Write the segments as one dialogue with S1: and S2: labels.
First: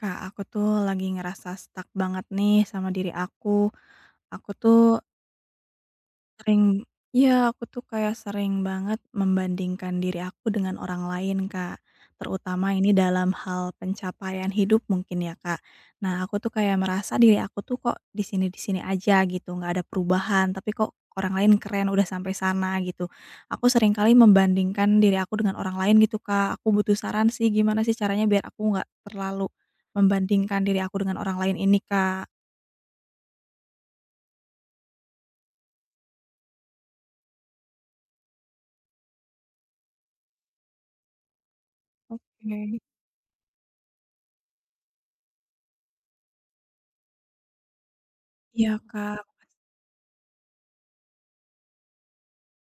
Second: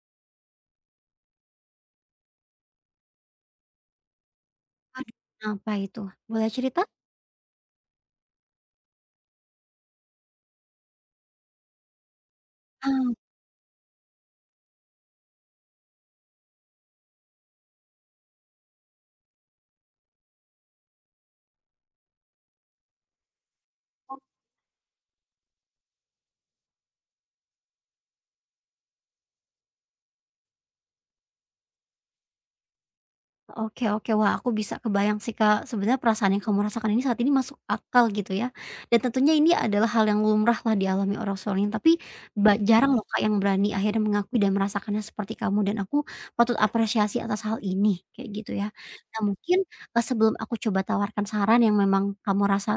S1: Kak, aku tuh lagi ngerasa stuck banget nih sama diri aku. Aku tuh
S2: Aduh, kenapa itu? Boleh cerita?
S1: sering, ya, aku tuh kayak sering banget membandingkan diri aku dengan orang lain, Kak. Terutama ini
S2: Ah,
S1: dalam hal pencapaian hidup mungkin ya, Kak. Nah, aku tuh kayak merasa diri aku tuh kok di sini aja gitu, nggak ada perubahan, tapi kok orang lain keren udah sampai sana gitu. Aku sering kali membandingkan diri aku dengan orang lain gitu, Kak. Aku butuh saran sih gimana sih caranya biar aku nggak terlalu membandingkan diri aku dengan orang lain ini, Kak.
S2: oke oke. Wah, aku bisa kebayang sih, Kak. Sebenarnya perasaan yang kamu rasakan ini saat ini masuk akal gitu ya. Dan tentunya ini adalah hal yang lumrah lah dialami orang seorang, tapi ba
S1: Oke.
S2: jarang loh, Kak, yang berani akhirnya mengakui dan merasakannya seperti kamu dan aku patut apresiasi atas hal ini, kayak gitu ya.
S1: Iya,
S2: Nah,
S1: Kak.
S2: mungkin, sebelum aku coba tawarkan saran yang memang kamu rasa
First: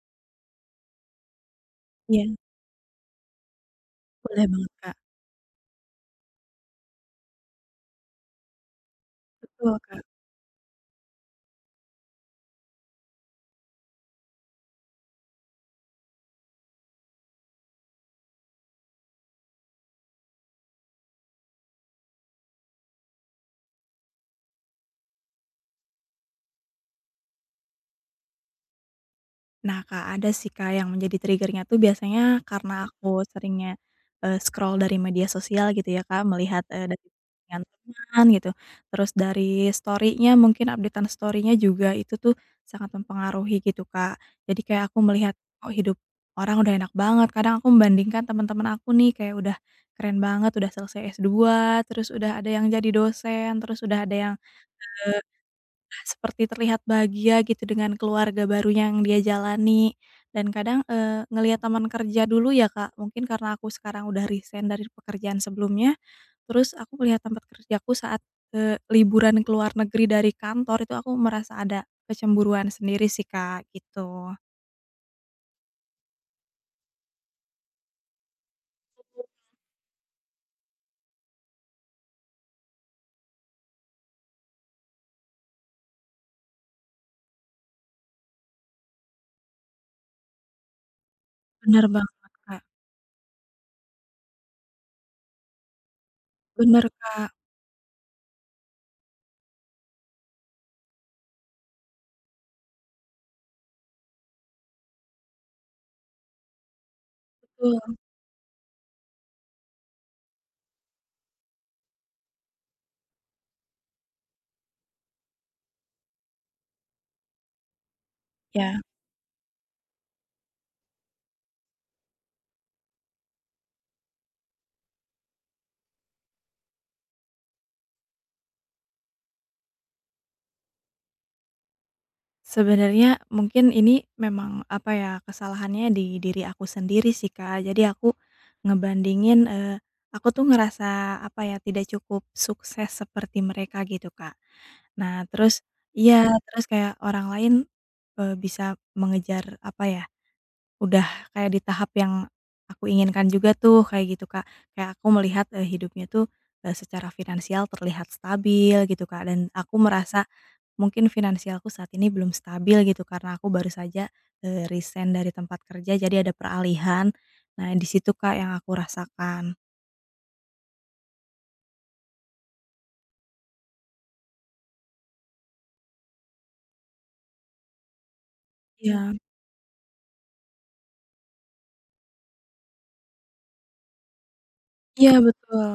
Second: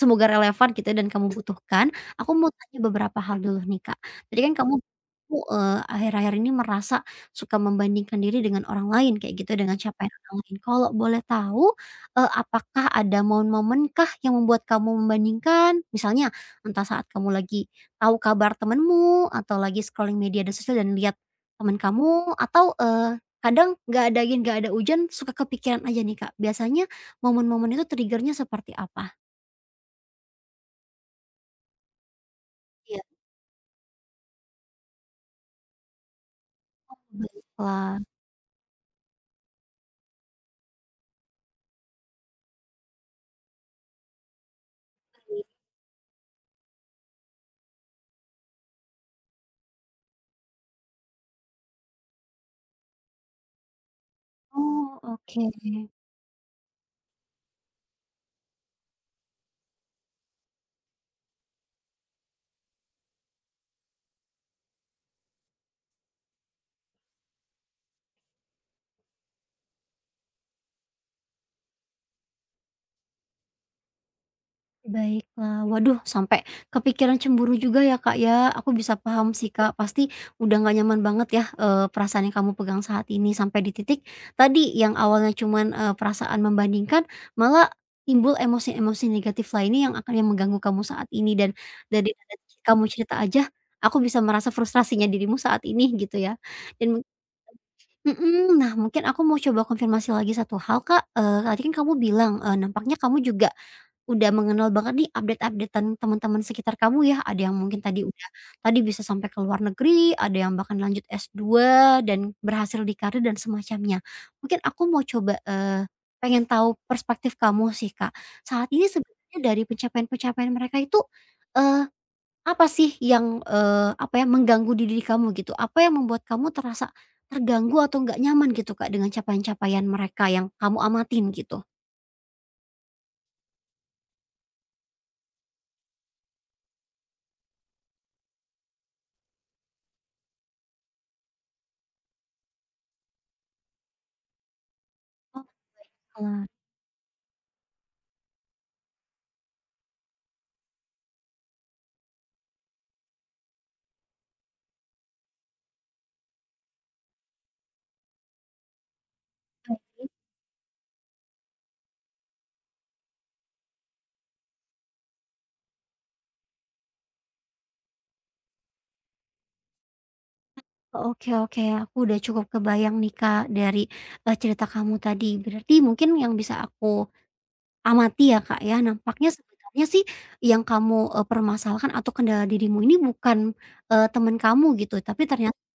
S2: semoga relevan gitu ya dan kamu butuhkan, aku
S1: Iya,
S2: mau tanya beberapa hal dulu nih, Kak. Tadi
S1: boleh
S2: kan
S1: banget,
S2: kamu,
S1: Kak.
S2: akhir-akhir ini merasa suka membandingkan diri dengan orang lain kayak gitu, dengan
S1: Betul, Kak.
S2: capaian orang lain. Kalau boleh tahu, apakah ada momen-momenkah yang membuat kamu membandingkan? Misalnya entah saat kamu lagi tahu kabar temenmu, atau lagi scrolling media dan sosial dan lihat temen kamu, atau, kadang nggak ada angin, nggak ada hujan, suka kepikiran aja nih, Kak. Biasanya momen-momen itu trigger-nya seperti apa?
S1: Nah, Kak, ada sih, Kak, yang menjadi triggernya tuh biasanya karena
S2: Iya,
S1: aku seringnya, scroll dari media sosial gitu ya, Kak, melihat, dari postingan
S2: baiklah.
S1: teman gitu, terus dari story-nya mungkin updatean an story-nya juga itu tuh sangat mempengaruhi gitu, Kak. Jadi kayak aku melihat, "Oh, hidup orang udah enak banget." Kadang aku membandingkan teman-teman aku nih kayak udah keren banget, udah selesai s dua terus udah ada yang jadi dosen, terus udah ada yang
S2: Oh, oke.
S1: seperti terlihat bahagia gitu dengan keluarga baru yang dia jalani. Dan kadang, ngelihat teman kerja dulu ya, Kak, mungkin karena aku sekarang udah resign dari pekerjaan sebelumnya, terus aku melihat tempat kerjaku saat, liburan ke luar negeri dari kantor itu aku merasa ada kecemburuan sendiri sih, Kak, gitu.
S2: Baiklah. Waduh, sampai kepikiran cemburu juga ya, Kak, ya. Aku bisa paham sih, Kak. Pasti udah nggak nyaman banget ya, perasaan yang kamu pegang saat ini sampai di titik tadi yang awalnya cuman, perasaan membandingkan malah timbul emosi-emosi negatif lainnya yang akan yang mengganggu kamu saat ini dan
S1: Bener
S2: dari
S1: banget,
S2: nada
S1: Kak.
S2: kamu cerita aja aku bisa merasa frustrasinya dirimu saat ini gitu ya. Dan
S1: Bener,
S2: mung
S1: Kak,
S2: Mhm, nah mungkin aku mau coba konfirmasi lagi satu hal, Kak. Tadi kan kamu bilang, nampaknya kamu juga udah mengenal banget nih updatean teman-teman sekitar kamu ya, ada yang mungkin
S1: betul.
S2: tadi udah tadi bisa sampai ke luar negeri, ada yang bahkan lanjut S2 dan berhasil di karir dan semacamnya. Mungkin aku mau coba, pengen tahu perspektif kamu sih, Kak. Saat
S1: Ya.
S2: ini sebenarnya dari pencapaian-pencapaian mereka itu, eee, apa sih yang, apa ya, mengganggu di diri kamu gitu? Apa yang membuat kamu terasa terganggu atau nggak nyaman gitu, Kak, dengan capaian-capaian mereka yang kamu amatin gitu?
S1: Sebenarnya mungkin ini memang, apa ya, kesalahannya di diri aku sendiri sih, Kak. Jadi aku ngebandingin, aku tuh ngerasa, apa ya, tidak cukup sukses seperti mereka gitu, Kak. Nah
S2: Oh,
S1: terus iya,
S2: alah.
S1: terus kayak orang lain, bisa mengejar, apa ya, udah kayak di tahap yang aku inginkan juga tuh, kayak gitu, Kak. Kayak aku melihat, hidupnya tuh, secara finansial terlihat stabil gitu, Kak, dan aku merasa mungkin finansialku saat ini belum stabil gitu karena aku baru saja, resign dari tempat kerja jadi ada peralihan. Nah di situ Kak yang aku rasakan.
S2: Oke oke, aku udah cukup kebayang nih Kak dari, cerita kamu tadi. Berarti mungkin yang bisa aku amati ya Kak ya,
S1: Iya,
S2: nampaknya sebenarnya sih yang kamu, permasalahkan atau kendala dirimu ini bukan, teman kamu gitu,
S1: iya
S2: tapi ternyata
S1: betul,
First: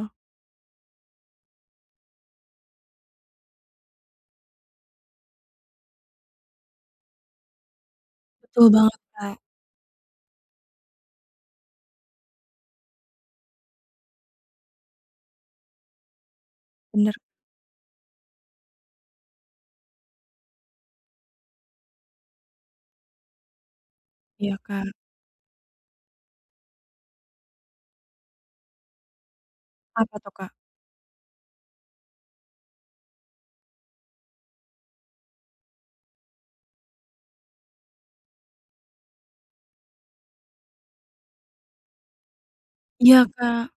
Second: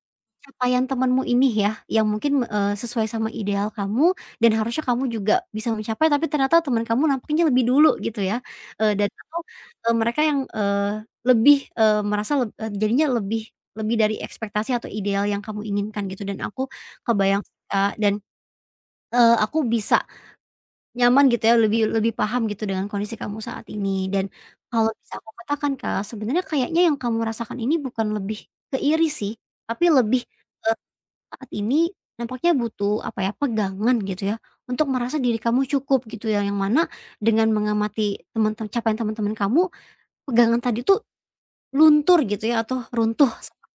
S2: capaian temanmu ini ya, yang mungkin, sesuai sama ideal kamu dan harusnya kamu juga bisa mencapai, tapi ternyata teman kamu nampaknya lebih dulu gitu ya,
S1: betul banget
S2: dan
S1: Kak,
S2: atau, mereka yang, lebih, eee, merasa leb eee, jadinya lebih lebih dari ekspektasi atau ideal yang kamu inginkan gitu dan aku
S1: bener,
S2: kebayang sih, Kak, dan, aku bisa nyaman gitu ya, lebih lebih paham gitu dengan kondisi kamu saat ini dan
S1: iya Kak.
S2: kalau bisa aku katakan, Kak, sebenarnya kayaknya yang kamu rasakan ini bukan lebih ke iri sih, tapi
S1: Apa
S2: lebih,
S1: tuh Kak?
S2: saat ini nampaknya butuh apa ya, pegangan gitu ya, untuk merasa diri kamu cukup gitu ya, yang mana dengan mengamati capaian teman-teman kamu, pegangan tadi tuh luntur gitu ya atau
S1: Iya
S2: runtuh.
S1: Kak,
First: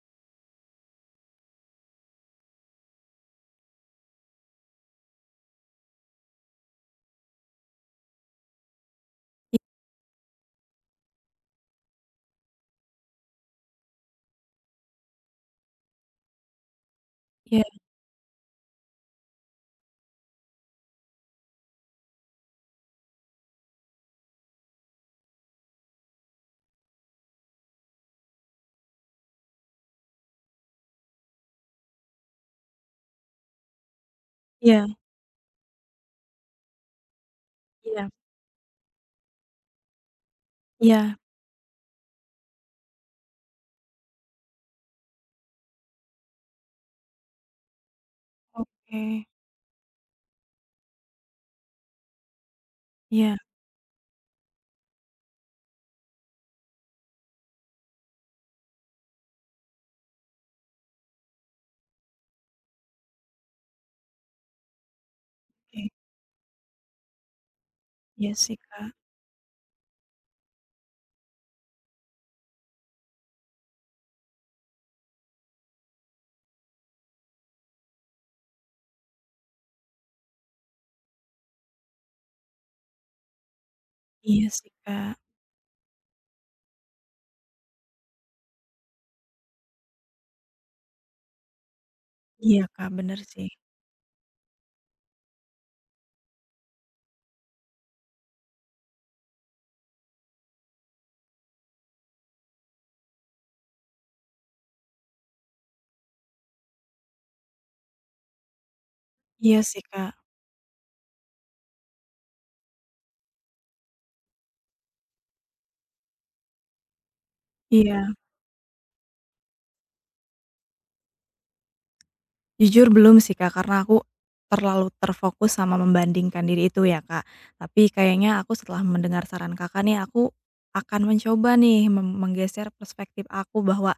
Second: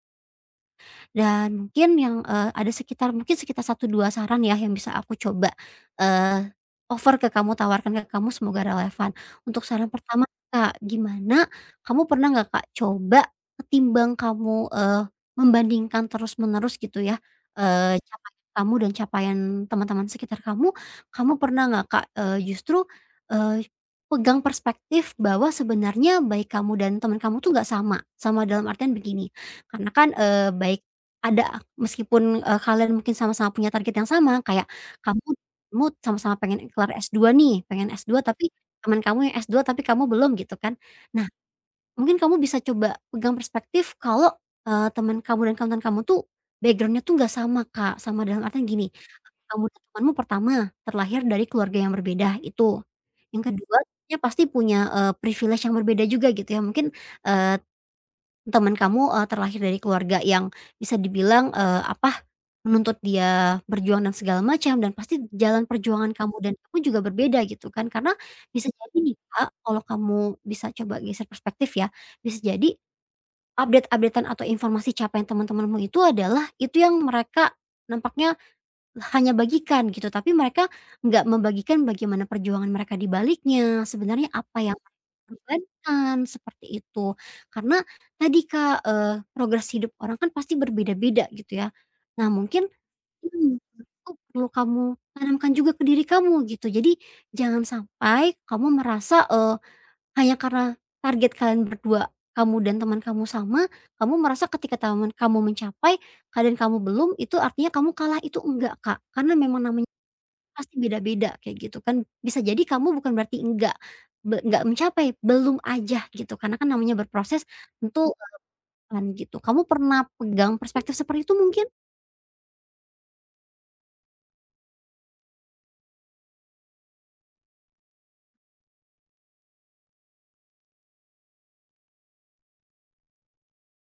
S2: Dan mungkin yang, ada sekitar mungkin sekitar satu 2 saran ya yang bisa aku coba, eee, offer ke kamu, tawarkan ke kamu semoga relevan.
S1: i
S2: Untuk saran pertama, Kak, gimana kamu pernah nggak, Kak, coba ketimbang kamu, membandingkan terus-menerus gitu ya,
S1: iya,
S2: capaian kamu dan capaian teman-teman sekitar kamu, kamu pernah nggak, Kak, justru, eee, pegang perspektif bahwa sebenarnya baik kamu dan teman kamu tuh nggak sama. Sama dalam artian begini, karena kan, baik ada, meskipun, kalian mungkin sama-sama punya target yang sama, kayak
S1: iya,
S2: kamu kamu sama-sama pengen kelar S2 nih, pengen
S1: iya,
S2: S2 tapi teman kamu yang S2 tapi kamu belum gitu kan.
S1: iya,
S2: Nah, mungkin kamu bisa coba pegang perspektif kalau, teman kamu dan kawan kamu tuh background-nya tuh nggak sama, Kak. Sama dalam artian gini,
S1: oke,
S2: kamu dan temanmu pertama terlahir dari keluarga yang berbeda, itu.
S1: iya,
S2: Yang kedua, dia pasti punya, privilege yang berbeda juga gitu ya. Mungkin, eee teman kamu, terlahir dari keluarga yang bisa dibilang, apa, menuntut dia berjuang dan segala macam dan pasti jalan
S1: oke,
S2: perjuangan kamu dan aku juga berbeda gitu kan. Karena
S1: iya sih
S2: bisa
S1: Kak,
S2: jadi nih Kak, kalau kamu bisa coba geser perspektif ya, bisa jadi updatean atau informasi capaian teman-temanmu itu adalah itu yang mereka nampaknya hanya bagikan gitu, tapi mereka nggak membagikan bagaimana perjuangan mereka di baliknya, sebenarnya
S1: iya
S2: apa
S1: sih
S2: yang
S1: Kak,
S2: korbankan, seperti itu. Karena tadi Kak, progres hidup orang kan pasti berbeda-beda gitu ya. Nah
S1: iya
S2: mungkin
S1: Kak, bener sih,
S2: mhm, itu perlu kamu tanamkan juga ke diri kamu gitu. Jadi jangan sampai kamu merasa, hanya karena target kalian berdua, kamu dan teman kamu sama, kamu merasa ketika teman kamu mencapai, kamu belum, itu artinya kamu kalah, itu enggak, Kak. Karena
S1: iya
S2: memang
S1: sih
S2: namanya
S1: Kak,
S2: pasti beda-beda kayak gitu kan. Bisa jadi kamu bukan berarti enggak, enggak mencapai, belum aja gitu, karena kan namanya berproses
S1: iya.
S2: tentu akan gitu. Kamu pernah pegang perspektif seperti itu mungkin?
S1: Jujur belum sih Kak, karena aku terlalu terfokus sama membandingkan diri itu ya Kak. Tapi kayaknya aku setelah mendengar saran Kakak nih, aku akan mencoba nih mem menggeser perspektif aku bahwa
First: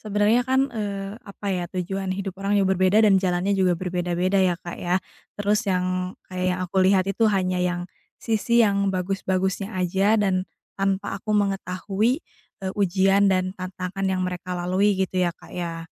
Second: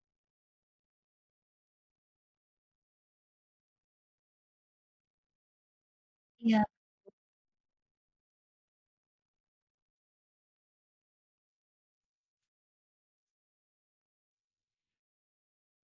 S1: sebenarnya kan, apa ya, tujuan hidup orang yang berbeda dan jalannya juga berbeda-beda ya Kak ya. Terus yang kayak yang
S2: Iya.
S1: aku lihat itu hanya yang sisi yang bagus-bagusnya aja dan tanpa aku mengetahui, ujian dan tantangan yang mereka lalui gitu ya Kak ya.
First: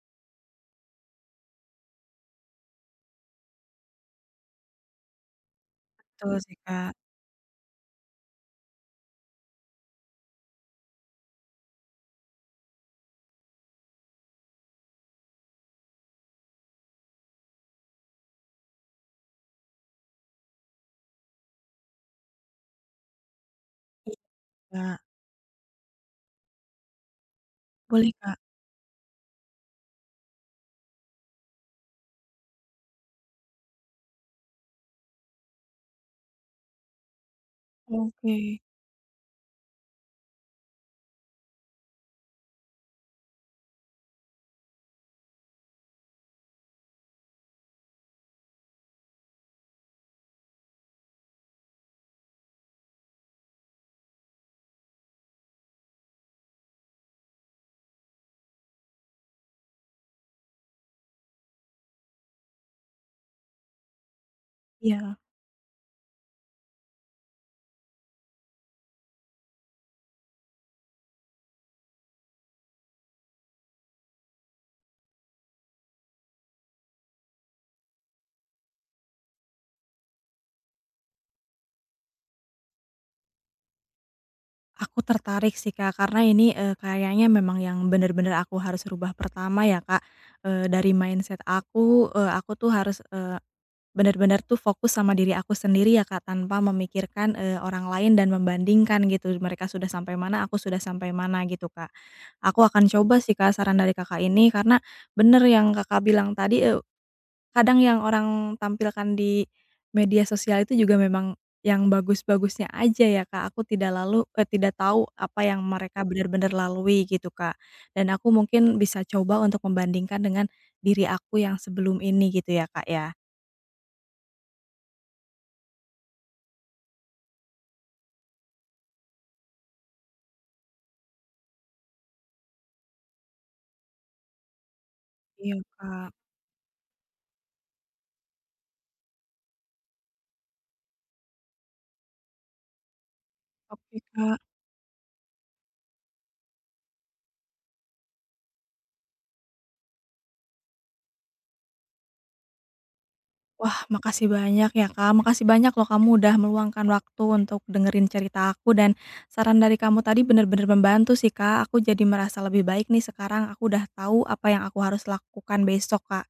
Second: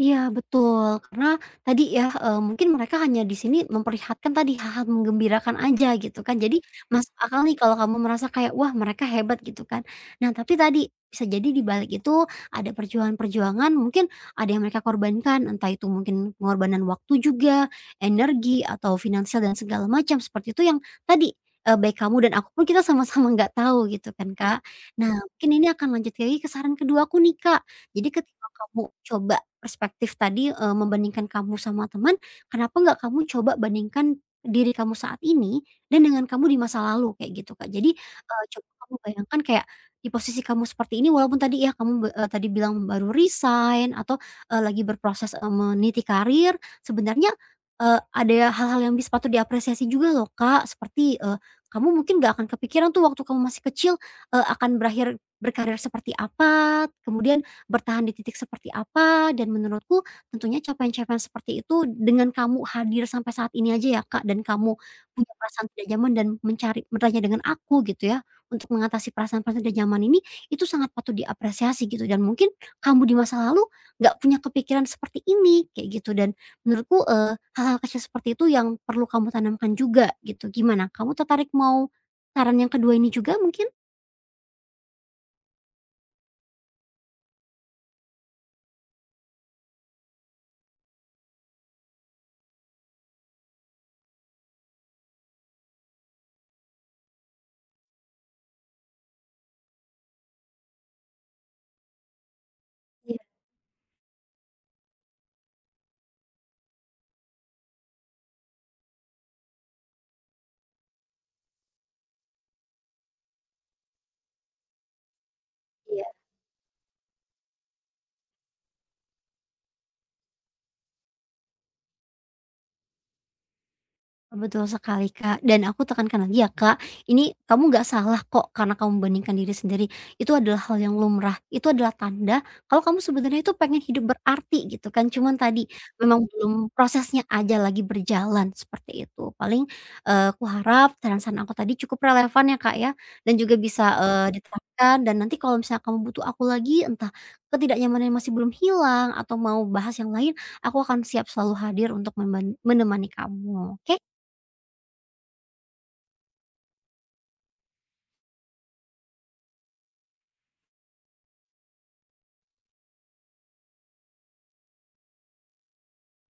S2: Iya betul, karena tadi ya, mungkin mereka hanya di sini memperlihatkan tadi hal-hal menggembirakan aja gitu kan,
S1: Betul sih
S2: jadi
S1: Kak,
S2: masuk akal nih kalau kamu merasa kayak, "Wah mereka hebat," gitu kan. Nah tapi tadi, bisa jadi di balik itu ada perjuangan-perjuangan mungkin ada yang mereka korbankan, entah itu mungkin pengorbanan waktu juga, energi, atau finansial dan segala macam, seperti itu yang tadi, baik kamu dan aku pun kita sama-sama nggak tahu gitu kan, Kak.
S1: iya.
S2: Nah mungkin ini akan lanjut lagi ke saran kedua aku nih, Kak. Jadi
S1: Boleh, Kak.
S2: ketika kamu coba perspektif tadi, membandingkan kamu sama teman, kenapa nggak kamu coba bandingkan diri kamu saat ini dan dengan kamu di masa lalu kayak gitu, Kak. Jadi,
S1: Oke.
S2: coba kamu bayangkan kayak di posisi kamu seperti ini walaupun tadi ya kamu be tadi bilang baru resign atau, lagi berproses, meniti karir, sebenarnya, ada hal-hal yang bisa patut diapresiasi juga loh, Kak. Seperti, kamu mungkin nggak akan kepikiran tuh waktu kamu masih kecil, akan berakhir berkarir seperti apa, kemudian bertahan di titik seperti apa dan menurutku tentunya capaian-capaian seperti itu dengan kamu hadir sampai saat ini aja ya Kak, dan kamu
S1: Iya,
S2: punya perasaan tidak nyaman dan mencari bertanya dengan aku gitu ya, untuk mengatasi perasaan-perasaan tidak nyaman ini, itu sangat patut diapresiasi gitu dan mungkin kamu di masa lalu nggak punya kepikiran seperti ini, kayak gitu dan menurutku, hal-hal kecil seperti itu yang perlu kamu tanamkan juga gitu. Gimana, kamu tertarik mau saran yang kedua ini juga mungkin?
S1: aku tertarik sih, Kak, karena ini, kayaknya memang yang bener-bener aku harus rubah pertama ya, Kak, dari mindset aku, aku tuh harus, bener-bener tuh fokus sama diri aku sendiri ya, Kak, tanpa memikirkan, orang lain dan membandingkan gitu, mereka sudah sampai mana, aku sudah sampai mana gitu, Kak. Aku akan
S2: Iya
S1: coba sih, Kak, saran dari Kakak ini karena bener yang Kakak bilang tadi, kadang yang orang tampilkan di media sosial itu juga memang yang bagus-bagusnya aja ya, Kak, aku tidak lalu tidak tahu apa yang mereka
S2: iya.
S1: benar-benar lalui gitu, Kak. Dan aku mungkin bisa coba untuk membandingkan dengan diri aku yang sebelum ini gitu ya, Kak, ya?
S2: Betul sekali, Kak, dan aku tekankan lagi ya, Kak, ini kamu nggak salah kok karena kamu bandingkan diri sendiri, itu adalah hal yang lumrah, itu adalah tanda kalau kamu sebenarnya itu pengen hidup berarti gitu kan, cuman
S1: Iya,
S2: tadi
S1: Kak.
S2: memang belum prosesnya aja lagi berjalan seperti itu. Paling, aku harap saran-saran aku tadi cukup relevan ya, Kak, ya, dan juga bisa,
S1: Oke, Kak.
S2: diterapkan dan nanti kalau misalnya kamu butuh aku lagi entah ketidaknyamanan yang masih belum hilang atau mau bahas yang lain, aku akan siap selalu hadir untuk menemani kamu,
S1: Wah,
S2: oke?
S1: makasih banyak ya, Kak. Makasih banyak loh kamu udah meluangkan waktu untuk dengerin cerita aku dan saran dari kamu tadi bener-bener membantu sih, Kak. Aku jadi merasa lebih baik nih sekarang aku udah tahu apa yang aku harus lakukan besok, Kak.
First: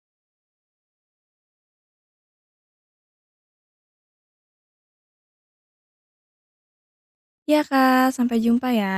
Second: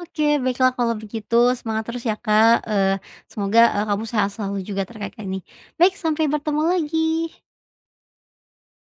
S2: Oke, baiklah kalau begitu semangat terus ya Kak, semoga, kamu sehat selalu juga terkait ini. Baik sampai bertemu lagi.
S1: Ya Kak, sampai jumpa ya.